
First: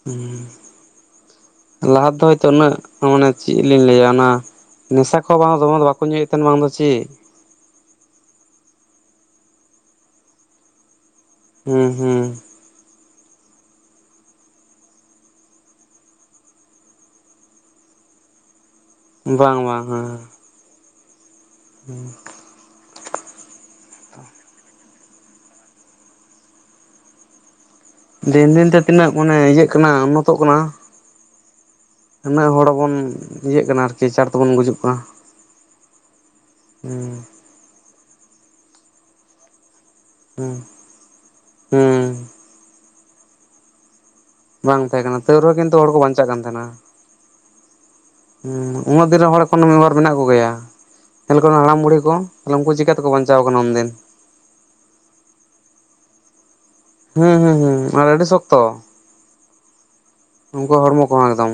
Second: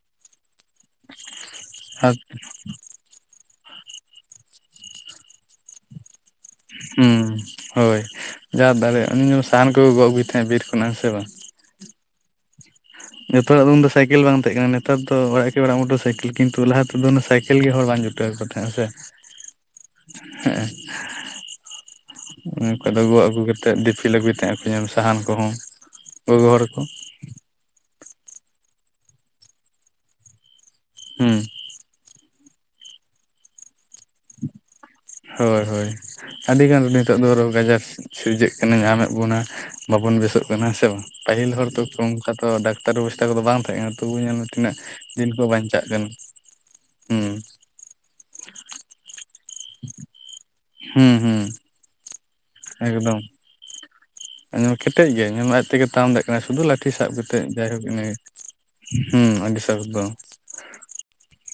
ᱦᱩᱸ ᱞᱟᱦᱟ ᱟᱨ ᱛᱮᱫᱚ ᱦᱚᱭᱛᱚ ᱩᱱᱟᱹᱜ ᱢᱟᱱᱮ ᱪᱮᱫ ᱞᱤᱧ ᱞᱟᱹᱭᱟ ᱚᱱᱟ ᱱᱮᱥᱟ ᱠᱚᱦᱚᱸ ᱵᱟᱝ ᱫᱚᱢᱮ ᱫᱚ ᱵᱟᱠᱚ ᱧᱩᱭᱮᱫ ᱛᱟᱦᱮᱱ ᱵᱟᱝ ᱫᱚ ᱪᱮᱫ ᱦᱩᱸ ᱦᱳᱭ ᱡᱟ ᱫᱟᱲᱮ ᱩᱱᱤ ᱥᱟᱦᱟᱱ ᱠᱚᱠᱚ ᱜᱚᱜ ᱟᱹᱜᱩᱭ ᱛᱟᱦᱮᱸᱫ ᱵᱤᱨ ᱠᱷᱚᱱᱟᱜ ᱦᱮᱸ ᱥᱮ ᱵᱟᱝ᱾ ᱦᱩᱸ ᱦᱩᱸ ᱡᱚᱛᱚ ᱦᱚᱲᱟᱜ ᱫᱚ ᱩᱱᱫᱚ ᱥᱟᱭᱠᱮᱞ ᱵᱟᱝ ᱛᱟᱦᱮᱸ ᱠᱟᱱᱟ, ᱱᱮᱛᱟᱨ ᱫᱚ ᱚᱲᱟᱜ ᱠᱮ ᱚᱲᱟᱜ ᱢᱚᱴᱚᱨ ᱥᱟᱭᱠᱮᱞ ᱠᱤᱱᱛᱩ ᱞᱟᱦᱟ ᱛᱮᱫᱚ ᱚᱱᱟ ᱥᱟᱭᱠᱮᱞ ᱜᱮ ᱦᱚᱲ ᱵᱟᱝ ᱡᱩᱴᱟᱹ [unintelligible] ᱛᱟᱦᱮᱸᱜ ᱦᱮᱸ ᱥᱮ᱾ ᱵᱟᱝ ᱵᱟᱝ ᱦᱮᱸ᱾ ᱦᱮᱸᱜᱮ᱾ ᱦᱩᱸ ᱩᱱ ᱡᱚᱠᱚᱡ ᱫᱚ ᱜᱚᱜ ᱟᱹᱜᱩ ᱠᱟᱛᱮᱫ ᱫᱤᱯᱤ ᱟᱜᱩᱭ ᱛᱟᱦᱮᱸᱜ ᱟᱠᱚ ᱧᱮᱞ ᱢᱮ ᱥᱟᱦᱟᱱ ᱠᱚᱦᱚᱸ ᱜᱚᱜᱚ ᱦᱚᱲ ᱠᱚ᱾ ᱫᱤᱱ ᱫᱤᱱ ᱛᱮ ᱛᱤᱱᱟᱹᱜ ᱢᱟᱱᱮ ᱤᱭᱟᱹᱜ ᱠᱟᱱᱟ ᱩᱱᱱᱚᱛᱚᱜ ᱠᱟᱱᱟ᱾ ᱦᱩᱸ ᱩᱱᱟᱹᱜ ᱦᱚᱲ ᱵᱚᱱ ᱤᱭᱟᱹᱜ ᱠᱟᱱᱟ ᱟᱨᱠᱤ ᱪᱟᱬ ᱛᱮᱵᱚᱱ ᱜᱩᱡᱩᱜ ᱠᱟᱱᱟ᱾ ᱦᱳᱭ ᱦᱳᱭ ᱟᱹᱰᱤᱜᱟᱱ ᱱᱤᱛᱳᱜ ᱦᱩᱸ ᱫᱚ ᱨᱳᱜᱽ ᱟᱡᱟᱨ ᱥᱤᱨᱡᱟᱹᱜ ᱠᱟᱱᱟ ᱧᱟᱢᱮᱫ ᱵᱚᱱᱟ᱾ ᱵᱟᱵᱚᱱ ᱵᱮᱥᱳᱜ ᱦᱩᱸ ᱠᱟᱱᱟ ᱦᱮᱸᱥᱮ ᱵᱟᱝ ᱯᱟᱹᱦᱤᱞ ᱦᱚᱲ ᱛᱚ ᱦᱩᱸ ᱚᱝᱠᱟ ᱛᱚ ᱰᱟᱠᱛᱟᱨ ᱵᱮᱵᱚᱥᱛᱟ ᱠᱚᱫᱚ ᱵᱟᱝ ᱛᱟᱦᱮᱸ ᱠᱟᱱᱟ, ᱛᱚᱵᱩ ᱧᱮᱞ ᱢᱮ ᱛᱤᱱᱟᱹᱜ ᱵᱟᱝ ᱛᱟᱦᱮᱸ ᱠᱟᱱᱟ ᱫᱤᱱ ᱛᱟᱹᱣ ᱠᱚ ᱨᱮᱦᱚᱸ ᱠᱤᱱᱛᱩ ᱦᱚᱲ ᱠᱚ ᱠᱟᱱᱟ ᱵᱟᱧᱪᱟᱜ ᱠᱟᱱ ᱛᱟᱦᱮᱸᱱᱟ᱾ ᱦᱩᱸ ᱦᱩᱸ ᱩᱱᱟᱹᱜ ᱫᱤᱱ ᱨᱮᱱ ᱦᱚᱲ ᱮᱠᱷᱱᱳ ᱢᱤᱫᱵᱟᱨ ᱢᱮᱱᱟᱜ ᱠᱚᱜᱮᱭ-ᱟ᱾ ᱦᱩᱸ ᱦᱩᱸ [unintelligible] ᱦᱟᱲᱟᱢ ᱵᱩᱲᱦᱤ ᱠᱚ ᱛᱟᱞᱦᱮ ᱩᱝᱠᱩ ᱪᱤᱠᱟᱹᱛᱮᱠᱚ ᱵᱟᱧᱪᱟᱣ ᱠᱟᱱᱟ ᱩᱱᱫᱤᱱ? ᱧᱮᱞᱢᱮ ᱠᱮᱴᱮᱡ ᱜᱮᱭᱟᱭ ᱧᱮᱞᱢᱮ ᱟᱡ ᱛᱮᱜᱮ ᱛᱟᱲᱟᱢ ᱫᱟ ᱠᱟᱱᱟ ᱥᱩᱫᱩ ᱞᱟᱴᱷᱤ ᱥᱟᱵ ᱦᱩᱸ ᱠᱟᱛᱮᱫ ᱦᱩᱸ ᱡᱟᱭᱦᱳᱠ ᱦᱩᱸ ᱟᱨ ᱤᱱᱟᱹᱜᱮ ᱟᱹᱰᱤ ᱦᱩᱸ ᱟᱹᱰᱤ [unintelligible] ᱩᱝᱠᱩᱣᱟᱜ ᱦᱚᱲᱢᱚ ᱠᱚᱦᱚᱸ ᱮᱠᱫᱚᱢ